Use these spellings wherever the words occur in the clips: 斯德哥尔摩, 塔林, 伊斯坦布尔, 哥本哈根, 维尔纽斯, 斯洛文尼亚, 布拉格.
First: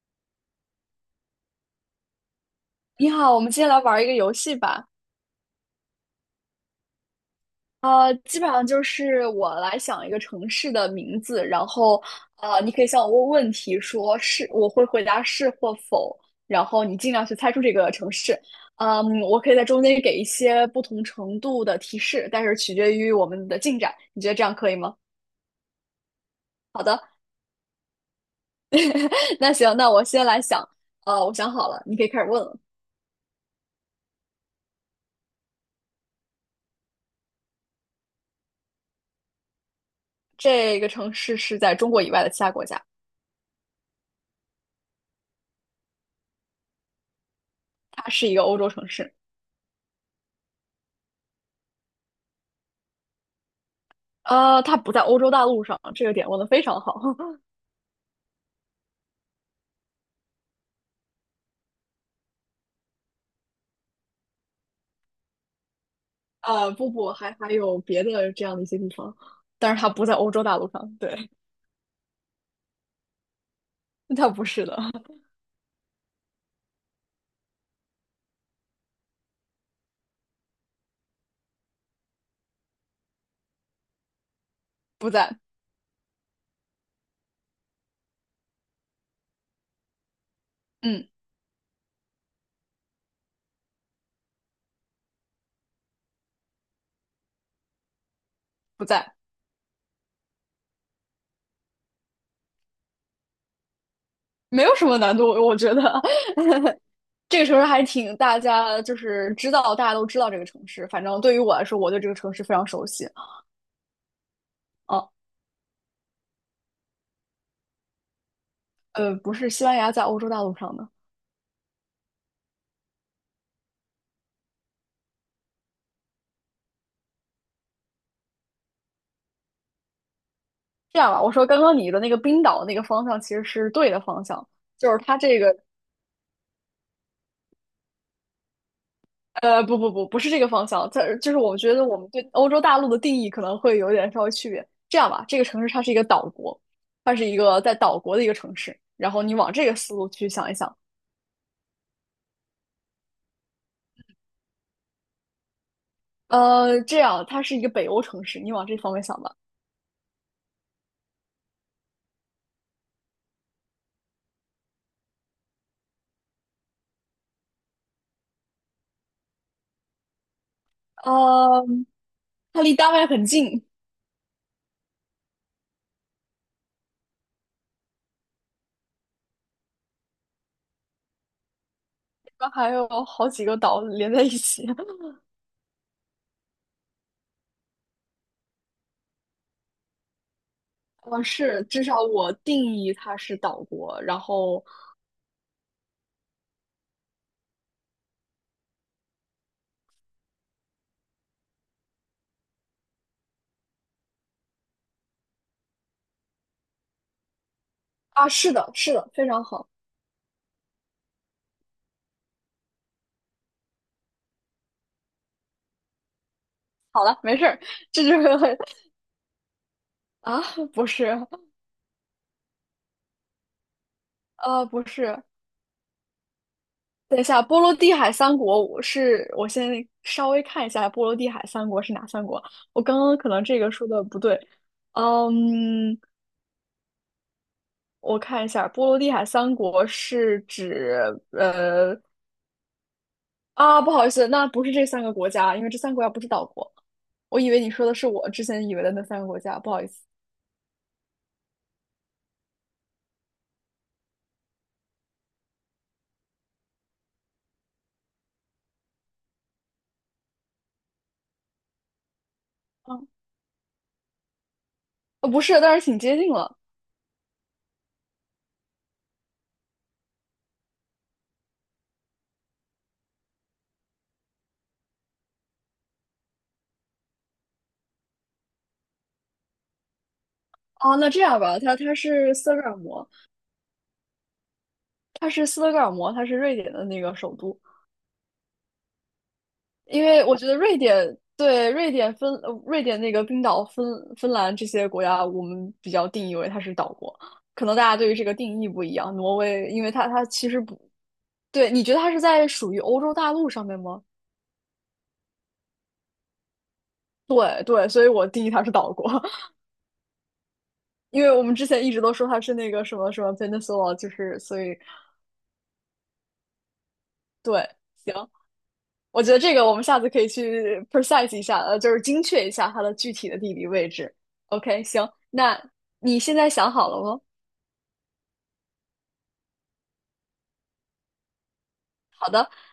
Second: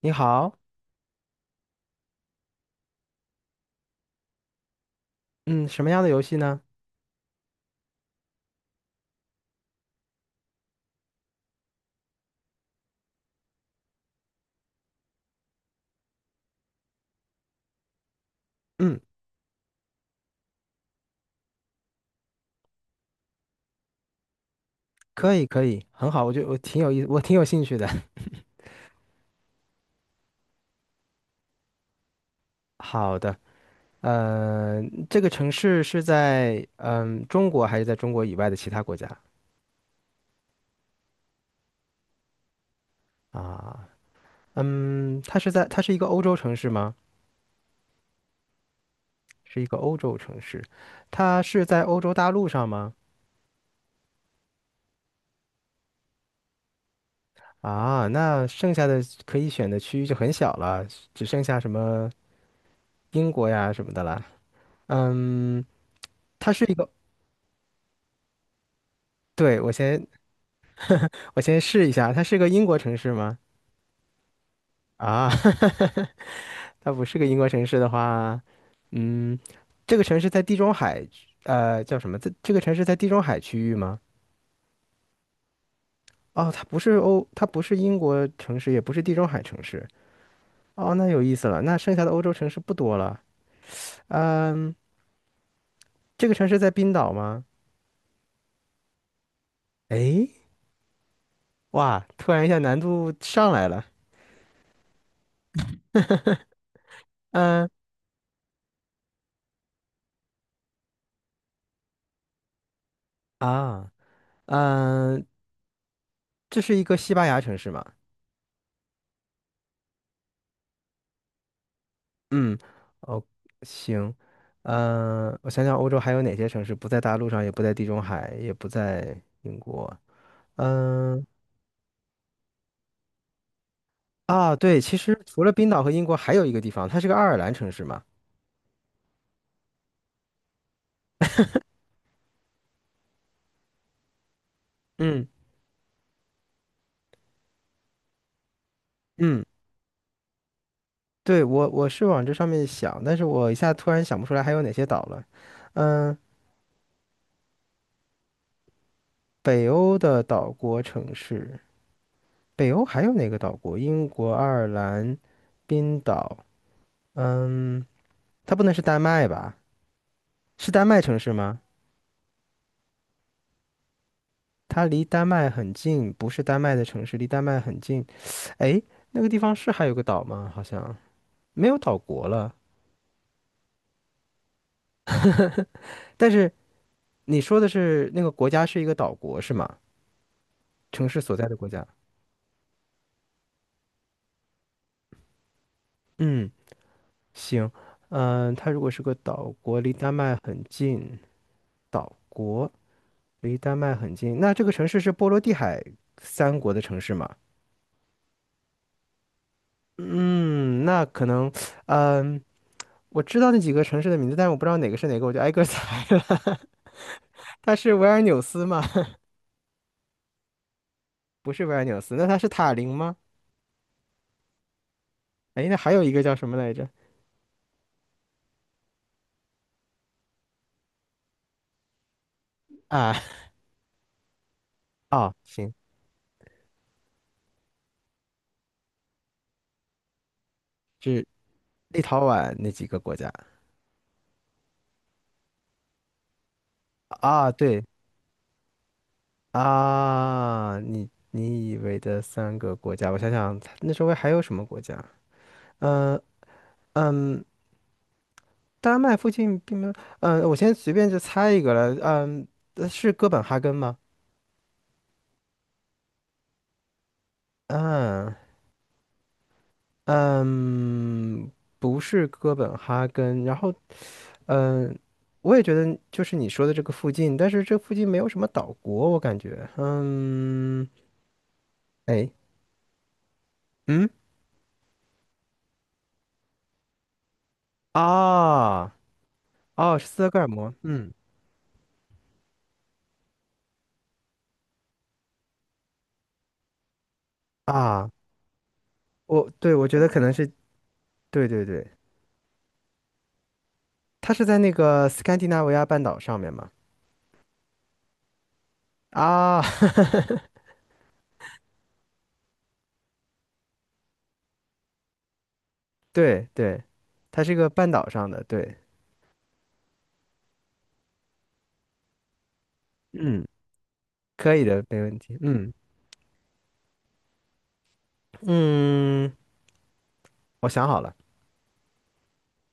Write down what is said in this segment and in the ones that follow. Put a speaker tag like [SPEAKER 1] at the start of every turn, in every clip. [SPEAKER 1] 你好，
[SPEAKER 2] 你好，我们今天来玩一个游戏吧。
[SPEAKER 1] 嗯，什么样的游戏呢？
[SPEAKER 2] 基本上就是我来想一个城市的名字，然后你可以向我问问题，说是，我会回答是或否，然后你尽量去猜出这个城市。
[SPEAKER 1] 嗯，
[SPEAKER 2] 嗯，我可以在中间给一些不同程度的提示，但是取决于我们的进展。你觉得这样可以吗？
[SPEAKER 1] 可以，可以，很好，我挺
[SPEAKER 2] 好
[SPEAKER 1] 有意思，
[SPEAKER 2] 的，
[SPEAKER 1] 我挺有兴趣的。
[SPEAKER 2] 那行，那我先来想。我想好了，你可以开始问了。
[SPEAKER 1] 好的，呃，这个城市是在中国还是在中国以外的其他国家
[SPEAKER 2] 这个城市是在中国以外的其他国家，
[SPEAKER 1] 啊？嗯，它是一个欧洲城市吗？
[SPEAKER 2] 它是一个欧洲城市。
[SPEAKER 1] 是一个欧洲城市，它是在欧洲大陆上吗？
[SPEAKER 2] 它不在欧洲大陆上，这个点问的非常好。
[SPEAKER 1] 啊，那剩下的可以选的区域就很小了，只剩下什么英国呀什么的了。嗯，它是
[SPEAKER 2] 呃，
[SPEAKER 1] 一个，
[SPEAKER 2] 不不，还有别的这样的一些地方，
[SPEAKER 1] 对，我
[SPEAKER 2] 但是它不
[SPEAKER 1] 先
[SPEAKER 2] 在欧洲大陆上。对，
[SPEAKER 1] 我先试一下，它是个英国城市吗？
[SPEAKER 2] 它不是的，
[SPEAKER 1] 啊，它不是个英国城市的话，嗯，这个城市在地中海，呃，叫什么？这个城市在地中海区域吗？
[SPEAKER 2] 不在，
[SPEAKER 1] 哦，它不是英国城市，也不是地中海城市。哦，那
[SPEAKER 2] 嗯，
[SPEAKER 1] 有意思了，那剩下的欧洲城市不多了。嗯，这个城市在冰岛吗？
[SPEAKER 2] 不在，
[SPEAKER 1] 诶，哇，突然一下难度上来了。
[SPEAKER 2] 没有什么难度，我觉得 这个城市
[SPEAKER 1] 嗯
[SPEAKER 2] 还挺大家就是知道，大家都知道这个城市。反正对于我来说，我对这个城市非常熟悉。
[SPEAKER 1] 啊，
[SPEAKER 2] 啊，
[SPEAKER 1] 嗯，这是一个西班牙城市吗？
[SPEAKER 2] 不是西班牙在欧洲大陆上的。
[SPEAKER 1] 嗯，哦，行，我想想，欧洲还有哪些城市不在大陆上，也不在地中海，也不在英国？
[SPEAKER 2] 这样吧，
[SPEAKER 1] 嗯、
[SPEAKER 2] 我说刚刚你的那个冰岛那个方向其实是对的方向，
[SPEAKER 1] 啊，对，
[SPEAKER 2] 就
[SPEAKER 1] 其
[SPEAKER 2] 是它
[SPEAKER 1] 实
[SPEAKER 2] 这
[SPEAKER 1] 除了
[SPEAKER 2] 个
[SPEAKER 1] 冰岛和英国，还有一个地方，它是个爱尔兰城市嘛。
[SPEAKER 2] 不是这个方向。它就是我觉得我们对欧洲大陆的定义可能会有点稍微区别。这样吧，
[SPEAKER 1] 嗯
[SPEAKER 2] 这个城市它是一个岛国，它是一个在岛国的一个城市。然后你
[SPEAKER 1] 嗯，
[SPEAKER 2] 往这个思路去想一想，
[SPEAKER 1] 对，我是往这上面想，但是我一下突然想不出来还有哪些岛了。嗯、
[SPEAKER 2] 这样它是一个北欧城市，你往这方面想吧。
[SPEAKER 1] 北欧的岛国城市，北欧还有哪个岛国？英国、爱尔兰、冰岛。嗯，它不能是丹麦吧？是丹麦城市吗？
[SPEAKER 2] 呃，它离丹麦很近，
[SPEAKER 1] 它离丹麦很近，不是丹麦的城市，离丹麦很近。哎，那个地方是还有个岛吗？好像没有岛国
[SPEAKER 2] 它
[SPEAKER 1] 了。
[SPEAKER 2] 还有好几个岛连在一起。
[SPEAKER 1] 但是你说的是那个国家是一个岛国是吗？城市所在的
[SPEAKER 2] 是，
[SPEAKER 1] 国
[SPEAKER 2] 至
[SPEAKER 1] 家。
[SPEAKER 2] 少我定义它是岛国。然后
[SPEAKER 1] 嗯，行，它如果是个岛国，离丹麦很近，岛国那这个城市是波罗的海三国的城市吗？
[SPEAKER 2] 啊，是的，是的，非常好。
[SPEAKER 1] 嗯，那可能，嗯、我知道那几个城市的名字，但是我不知道哪个是哪个，我就挨个 猜了。
[SPEAKER 2] 好了，没事儿，
[SPEAKER 1] 它是
[SPEAKER 2] 这
[SPEAKER 1] 维
[SPEAKER 2] 就
[SPEAKER 1] 尔
[SPEAKER 2] 是
[SPEAKER 1] 纽斯吗？
[SPEAKER 2] 啊，不是。
[SPEAKER 1] 不是维尔纽斯，那他是塔林吗？
[SPEAKER 2] 呃，不是，
[SPEAKER 1] 哎，那还有一个叫什么来着？
[SPEAKER 2] 等一下，波罗的海三国，我先稍微看一下波罗的海三国是哪三国。我刚刚
[SPEAKER 1] 啊，
[SPEAKER 2] 可能这个说的不对，
[SPEAKER 1] 哦，行，
[SPEAKER 2] 嗯，我看一下，波罗的海三国是指
[SPEAKER 1] 是
[SPEAKER 2] 呃
[SPEAKER 1] 立陶宛那几个国家。
[SPEAKER 2] 啊，不好意思，那不是这三个国家，因为这三个国家不是岛国。我以
[SPEAKER 1] 啊，
[SPEAKER 2] 为你
[SPEAKER 1] 对，
[SPEAKER 2] 说的是我之前以为的那三个国家，不好意思，
[SPEAKER 1] 啊，你以为的三个国家，我想想，那周围还有什么国家？嗯，丹麦附近并没有，我先随便就猜一个了，
[SPEAKER 2] 啊，
[SPEAKER 1] 是哥本哈根吗？
[SPEAKER 2] 不是，但是挺接近了。
[SPEAKER 1] 嗯嗯，不是哥本哈根，然后嗯，我也觉得就是你说的这个附近，但是这附近没有什么岛国，我感觉。嗯，
[SPEAKER 2] 啊。那这样吧，它
[SPEAKER 1] 哎，
[SPEAKER 2] 是斯德哥尔摩，
[SPEAKER 1] 嗯，
[SPEAKER 2] 它是斯德哥尔摩，它是瑞典的那个首都。
[SPEAKER 1] 啊，哦，
[SPEAKER 2] 因
[SPEAKER 1] 是斯
[SPEAKER 2] 为
[SPEAKER 1] 德
[SPEAKER 2] 我
[SPEAKER 1] 哥
[SPEAKER 2] 觉
[SPEAKER 1] 尔
[SPEAKER 2] 得
[SPEAKER 1] 摩。
[SPEAKER 2] 瑞
[SPEAKER 1] 嗯，
[SPEAKER 2] 典对瑞典芬呃瑞典那个冰岛、芬兰这些国家，我们比较定义为它是岛国，可能大家
[SPEAKER 1] 啊，
[SPEAKER 2] 对于这个定义不一样。挪威，因
[SPEAKER 1] 我
[SPEAKER 2] 为
[SPEAKER 1] 觉
[SPEAKER 2] 它
[SPEAKER 1] 得可
[SPEAKER 2] 它
[SPEAKER 1] 能
[SPEAKER 2] 其
[SPEAKER 1] 是
[SPEAKER 2] 实不
[SPEAKER 1] 对对
[SPEAKER 2] 对，你
[SPEAKER 1] 对，
[SPEAKER 2] 觉得它是在属于欧洲大陆上面吗？
[SPEAKER 1] 它是在那个斯堪的纳维亚半岛上面嘛。
[SPEAKER 2] 对对，所以我定义它是岛国，
[SPEAKER 1] 啊，
[SPEAKER 2] 因为我们之前一直都说它是那个什么什么 peninsula，就是所以
[SPEAKER 1] 对对，它是一
[SPEAKER 2] 对，
[SPEAKER 1] 个半岛
[SPEAKER 2] 行，
[SPEAKER 1] 上的，对，
[SPEAKER 2] 我觉得这个我们下次可以去 precise 一下，就是精确一下它的具体的
[SPEAKER 1] 嗯，
[SPEAKER 2] 地理位置。
[SPEAKER 1] 可以
[SPEAKER 2] OK，
[SPEAKER 1] 的，没
[SPEAKER 2] 行，
[SPEAKER 1] 问题。
[SPEAKER 2] 那
[SPEAKER 1] 嗯
[SPEAKER 2] 你现在想好了吗？
[SPEAKER 1] 嗯，我想好了，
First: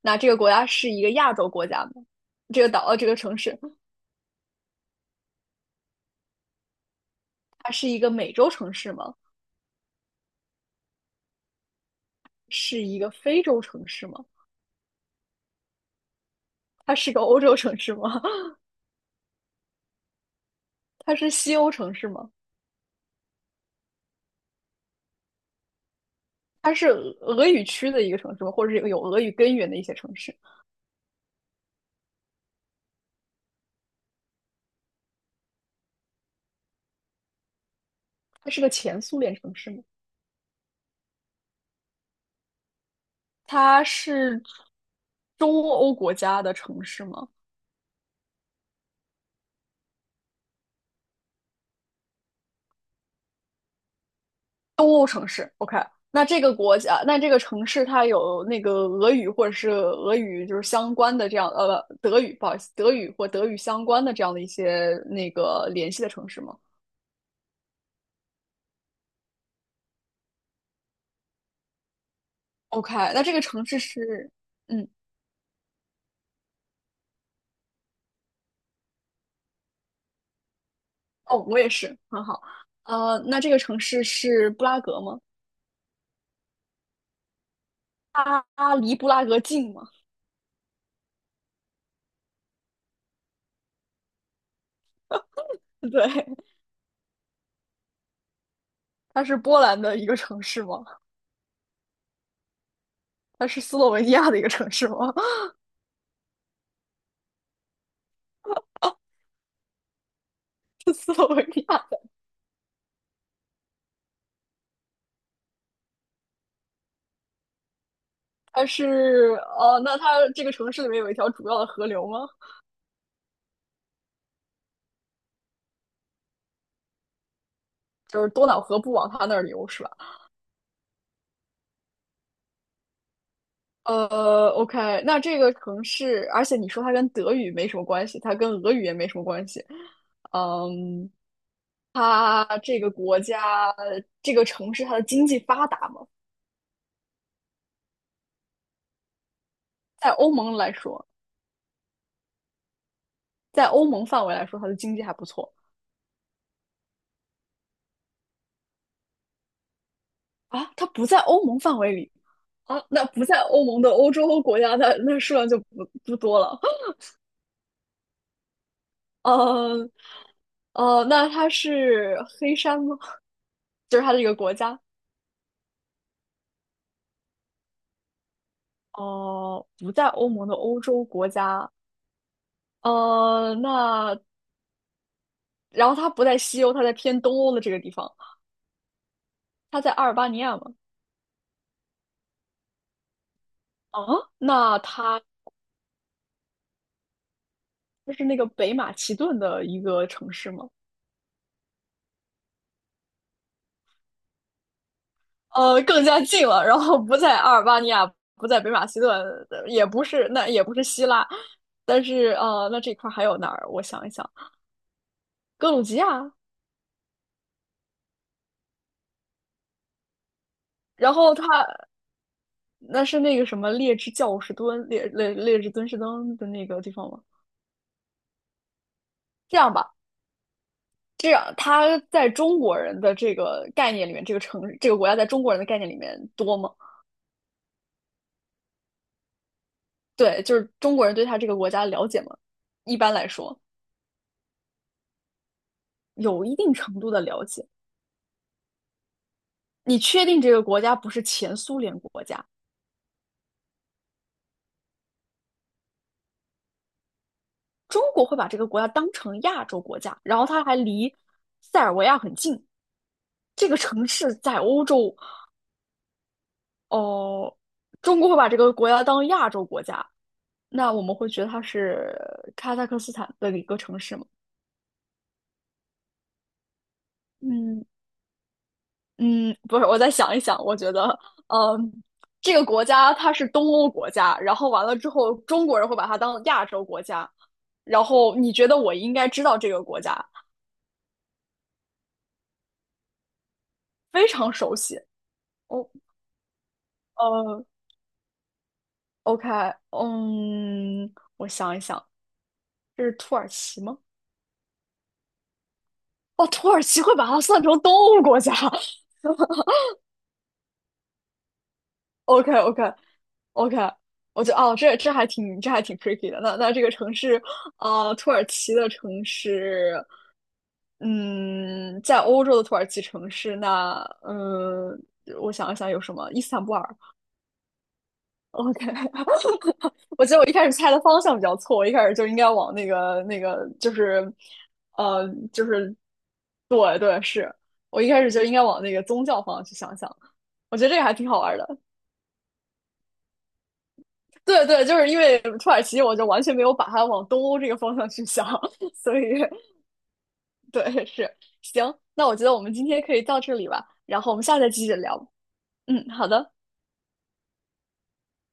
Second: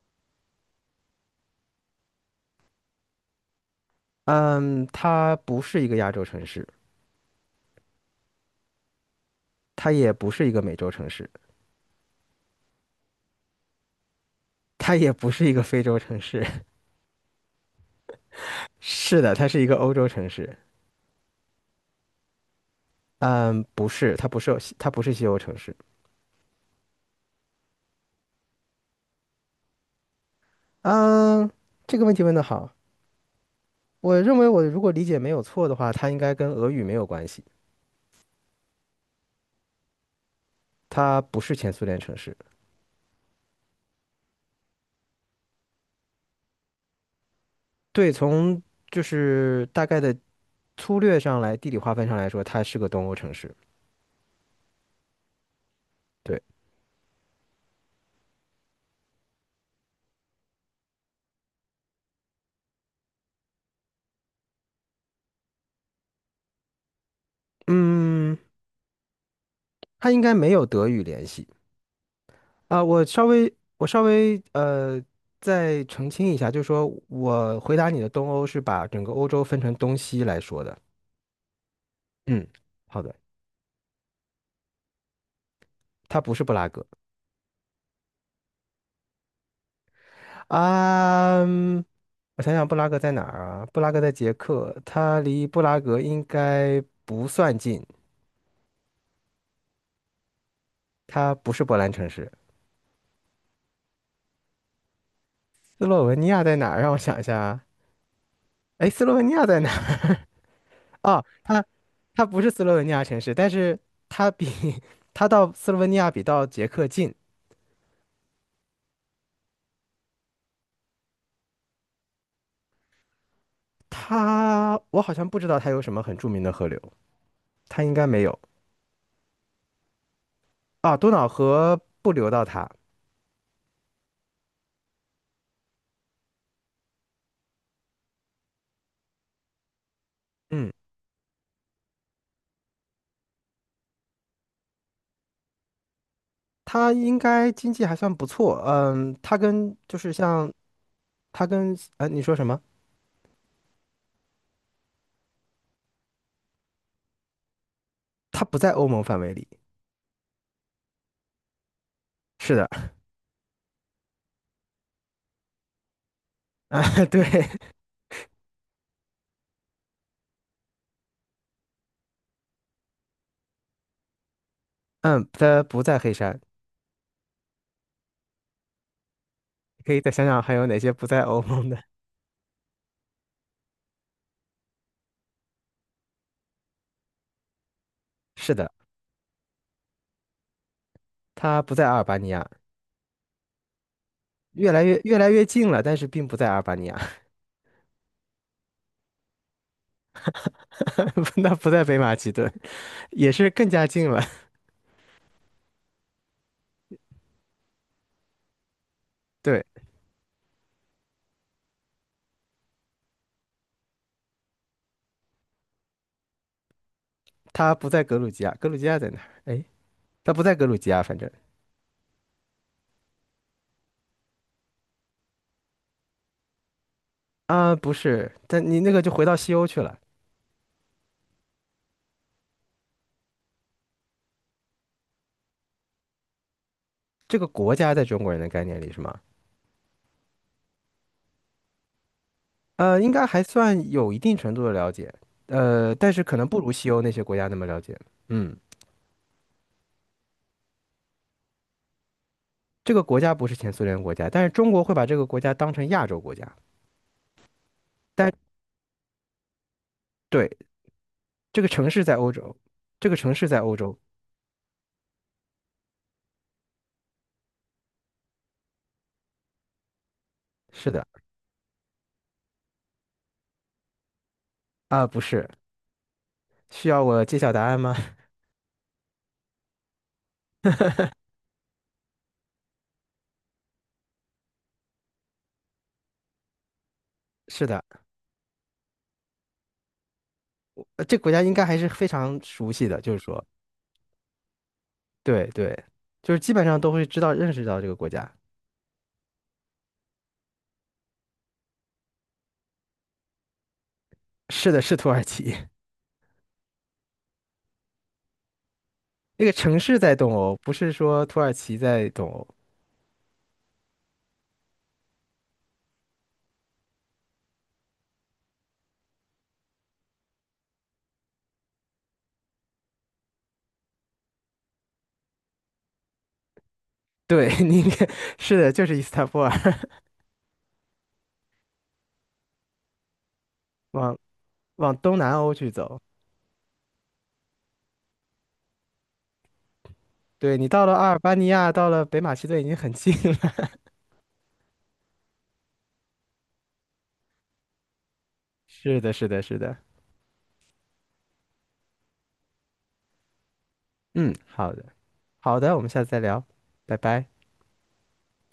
[SPEAKER 2] 那这个国家是一个亚洲国家吗？这个岛，这个城市，
[SPEAKER 1] 嗯，它不是一个亚洲城市，
[SPEAKER 2] 它是一个美洲城市吗？
[SPEAKER 1] 它也不是一个美洲城市。
[SPEAKER 2] 是一个非洲城市吗？
[SPEAKER 1] 它也不是一个非洲城市，
[SPEAKER 2] 它是个欧洲城市吗？
[SPEAKER 1] 是的，它是一个欧洲城市。
[SPEAKER 2] 它是西欧城市吗？
[SPEAKER 1] 嗯，不是，它不是西欧城市。
[SPEAKER 2] 它是俄语区的一个城市吗？或者是有俄语根源的一些城市？
[SPEAKER 1] 嗯，这个问题问得好，我认为我如果理解没有错的话，它应该跟俄语没有关系，
[SPEAKER 2] 它是个前苏联城市吗？
[SPEAKER 1] 它不是前苏联城市。
[SPEAKER 2] 它是中欧国家的城市吗？
[SPEAKER 1] 对，从就是大概的粗略上来，地理划分上来说，它是个东欧城市。
[SPEAKER 2] 东欧城市，OK，那这
[SPEAKER 1] 对，
[SPEAKER 2] 个国家，那这个城市它有那个俄语或者是俄语就是相关的这样，德语，不好意思，德语或德语相关的这样的一些那个联系的城市吗
[SPEAKER 1] 嗯，它应该没有德语联系。啊，
[SPEAKER 2] ？OK，
[SPEAKER 1] 我
[SPEAKER 2] 那
[SPEAKER 1] 稍
[SPEAKER 2] 这个
[SPEAKER 1] 微
[SPEAKER 2] 城市
[SPEAKER 1] 我稍
[SPEAKER 2] 是，
[SPEAKER 1] 微
[SPEAKER 2] 嗯，
[SPEAKER 1] 呃再澄清一下，就是说我回答你的东欧是把整个欧洲分成东西来说的。
[SPEAKER 2] 哦，我也是，很好，
[SPEAKER 1] 嗯，好的，
[SPEAKER 2] 那这个城市是布拉格吗？
[SPEAKER 1] 它不是布拉格
[SPEAKER 2] 它离布拉格近吗？
[SPEAKER 1] 啊。嗯我想想，布拉格在哪儿啊？布拉格在捷克，它离布拉 格应
[SPEAKER 2] 对，
[SPEAKER 1] 该不算近，
[SPEAKER 2] 它是波兰的一个城市吗？
[SPEAKER 1] 它不是波兰城市。
[SPEAKER 2] 它是斯洛文尼亚的一个城市吗？
[SPEAKER 1] 斯洛文尼亚在哪儿？让我想一下啊，哎，斯洛文尼亚在哪儿？
[SPEAKER 2] 斯
[SPEAKER 1] 哦，
[SPEAKER 2] 洛文
[SPEAKER 1] 它
[SPEAKER 2] 尼亚。
[SPEAKER 1] 它不是斯洛文尼亚城市，但是它比 它到斯洛文尼亚比到捷克近。
[SPEAKER 2] 它是哦，那它这个城市里面有一条主要的河流吗？
[SPEAKER 1] 它我好像不知道它有什么很著名的河流，它应该
[SPEAKER 2] 就
[SPEAKER 1] 没
[SPEAKER 2] 是
[SPEAKER 1] 有
[SPEAKER 2] 多瑙河不往它那儿流是吧？
[SPEAKER 1] 啊。多瑙河不流到它，
[SPEAKER 2] OK，那这个城市，而且你说它跟德语没什么关系，它跟俄语也没什么关系。
[SPEAKER 1] 嗯，
[SPEAKER 2] 嗯，它这个国家，这个城市，它的经济发达吗？
[SPEAKER 1] 它应该经济还算不错，嗯，它跟就
[SPEAKER 2] 在
[SPEAKER 1] 是
[SPEAKER 2] 欧
[SPEAKER 1] 像
[SPEAKER 2] 盟来说，
[SPEAKER 1] 它跟呃你说什么？
[SPEAKER 2] 在欧盟范围来说，它的经济还不错
[SPEAKER 1] 它不在欧盟范围里，
[SPEAKER 2] 啊。它不在欧盟范围里
[SPEAKER 1] 是的，
[SPEAKER 2] 啊，那不在欧盟的欧洲国家，那那数量就不多了。
[SPEAKER 1] 啊，对，
[SPEAKER 2] 呃，那它是黑山吗？就是它这个国家，
[SPEAKER 1] 嗯，它不在黑山，
[SPEAKER 2] 哦、不
[SPEAKER 1] 可以
[SPEAKER 2] 在
[SPEAKER 1] 再想
[SPEAKER 2] 欧
[SPEAKER 1] 想
[SPEAKER 2] 盟
[SPEAKER 1] 还
[SPEAKER 2] 的
[SPEAKER 1] 有哪
[SPEAKER 2] 欧
[SPEAKER 1] 些
[SPEAKER 2] 洲
[SPEAKER 1] 不在
[SPEAKER 2] 国
[SPEAKER 1] 欧盟
[SPEAKER 2] 家，
[SPEAKER 1] 的，
[SPEAKER 2] 那然后它不在西欧，它在偏东欧的这个地方，
[SPEAKER 1] 是的，
[SPEAKER 2] 它在阿尔巴尼亚吗？
[SPEAKER 1] 它不在阿尔巴尼亚。
[SPEAKER 2] 啊，那
[SPEAKER 1] 越
[SPEAKER 2] 它
[SPEAKER 1] 来越近了，但是并不在阿尔巴尼亚，
[SPEAKER 2] 就是那个北马其顿的一个城市吗？
[SPEAKER 1] 那不在北马其顿，也是更加近了。
[SPEAKER 2] 更加近了，然后不在阿尔巴尼亚，不在北马其顿，
[SPEAKER 1] 对，
[SPEAKER 2] 也不是，那也不是希腊，但是那这块儿还有哪儿？我想一想，格鲁吉亚，
[SPEAKER 1] 他不在格鲁吉亚，格鲁吉亚在哪儿？哎，他不在格鲁吉亚，
[SPEAKER 2] 然
[SPEAKER 1] 反正
[SPEAKER 2] 后它。那是那个什么劣质教士敦劣劣劣质敦士登的那个地方吗？
[SPEAKER 1] 啊，不是，但你那个就回到西
[SPEAKER 2] 这
[SPEAKER 1] 欧
[SPEAKER 2] 样
[SPEAKER 1] 去
[SPEAKER 2] 吧，
[SPEAKER 1] 了。
[SPEAKER 2] 这样他在中国人的这个概念里面，这个城这个国家在中国人的概念里面多吗？
[SPEAKER 1] 这个国家在中国人的概念里是吗？
[SPEAKER 2] 对，就是中国人对他这个国家了解吗？一
[SPEAKER 1] 呃，应
[SPEAKER 2] 般
[SPEAKER 1] 该
[SPEAKER 2] 来
[SPEAKER 1] 还
[SPEAKER 2] 说，
[SPEAKER 1] 算有一定程度的了解，呃，但是可
[SPEAKER 2] 有
[SPEAKER 1] 能
[SPEAKER 2] 一
[SPEAKER 1] 不如
[SPEAKER 2] 定
[SPEAKER 1] 西
[SPEAKER 2] 程
[SPEAKER 1] 欧
[SPEAKER 2] 度
[SPEAKER 1] 那
[SPEAKER 2] 的
[SPEAKER 1] 些国
[SPEAKER 2] 了
[SPEAKER 1] 家那
[SPEAKER 2] 解。
[SPEAKER 1] 么了解。嗯，
[SPEAKER 2] 你确定这个国家不是前苏联国家？
[SPEAKER 1] 这个国家不是前苏联国家，但是中国会把这个国家当成亚洲国家。
[SPEAKER 2] 中国
[SPEAKER 1] 但
[SPEAKER 2] 会把这个国家当成亚洲国家，然后
[SPEAKER 1] 对，
[SPEAKER 2] 它还离
[SPEAKER 1] 这个
[SPEAKER 2] 塞
[SPEAKER 1] 城
[SPEAKER 2] 尔
[SPEAKER 1] 市
[SPEAKER 2] 维
[SPEAKER 1] 在
[SPEAKER 2] 亚
[SPEAKER 1] 欧
[SPEAKER 2] 很
[SPEAKER 1] 洲，
[SPEAKER 2] 近。
[SPEAKER 1] 这个城市在
[SPEAKER 2] 这
[SPEAKER 1] 欧
[SPEAKER 2] 个
[SPEAKER 1] 洲，
[SPEAKER 2] 城市在欧洲哦，中国会把这个国家当亚洲国家，
[SPEAKER 1] 是
[SPEAKER 2] 那我
[SPEAKER 1] 的，
[SPEAKER 2] 们会觉得它是哈萨克斯坦的一个城市吗？
[SPEAKER 1] 啊，不是，需要我揭晓答案
[SPEAKER 2] 嗯
[SPEAKER 1] 吗？
[SPEAKER 2] 嗯，不是，我再想一想，我觉得，嗯，这个国家它是东欧国家，然后完了之后，中国人会把它当亚洲国家，
[SPEAKER 1] 是的，
[SPEAKER 2] 然后你觉得我应该知道这个国家，
[SPEAKER 1] 这个国家应该还是非常熟悉的，就是说。
[SPEAKER 2] 非常熟悉。
[SPEAKER 1] 对对，
[SPEAKER 2] 哦，
[SPEAKER 1] 就是基本上都会知道认识
[SPEAKER 2] 呃
[SPEAKER 1] 到这个国家。
[SPEAKER 2] ，OK，嗯，我想一想，这是土耳其吗？
[SPEAKER 1] 是的，是土耳其，
[SPEAKER 2] 哦，土耳其会把它算成东欧国家，
[SPEAKER 1] 那个城市在东欧，不是说土耳其在东欧。
[SPEAKER 2] OK OK OK，我觉得哦，这还挺 tricky 的。那那这个城市，土耳其的城市，嗯，在欧洲的土耳其城市，那嗯，我想一想有什么？伊斯坦布尔。
[SPEAKER 1] 对，你应该是的，就
[SPEAKER 2] OK，
[SPEAKER 1] 是伊斯坦布尔，
[SPEAKER 2] 我觉得我一开始猜的方向比较错，我一开始就应该往那个就
[SPEAKER 1] 往
[SPEAKER 2] 是，
[SPEAKER 1] 往东
[SPEAKER 2] 呃，
[SPEAKER 1] 南欧
[SPEAKER 2] 就
[SPEAKER 1] 去
[SPEAKER 2] 是
[SPEAKER 1] 走。
[SPEAKER 2] 对对，是我一开始就应该往那个宗教方向去想想。
[SPEAKER 1] 对，你
[SPEAKER 2] 我
[SPEAKER 1] 到
[SPEAKER 2] 觉得
[SPEAKER 1] 了
[SPEAKER 2] 这个
[SPEAKER 1] 阿
[SPEAKER 2] 还
[SPEAKER 1] 尔
[SPEAKER 2] 挺
[SPEAKER 1] 巴
[SPEAKER 2] 好
[SPEAKER 1] 尼
[SPEAKER 2] 玩
[SPEAKER 1] 亚，
[SPEAKER 2] 的。
[SPEAKER 1] 到了北马其顿已经很近了。
[SPEAKER 2] 对对，就是因为土耳其，我就完全没有把它往东欧这个方向去想，
[SPEAKER 1] 是的，
[SPEAKER 2] 所
[SPEAKER 1] 是
[SPEAKER 2] 以
[SPEAKER 1] 的，是的。
[SPEAKER 2] 对，是，行，那我觉得我们今天可以到这里吧，然后
[SPEAKER 1] 嗯，
[SPEAKER 2] 我们下次再
[SPEAKER 1] 好的，
[SPEAKER 2] 继续聊。
[SPEAKER 1] 好的，我们下
[SPEAKER 2] 嗯，
[SPEAKER 1] 次再
[SPEAKER 2] 好
[SPEAKER 1] 聊，
[SPEAKER 2] 的。
[SPEAKER 1] 拜拜。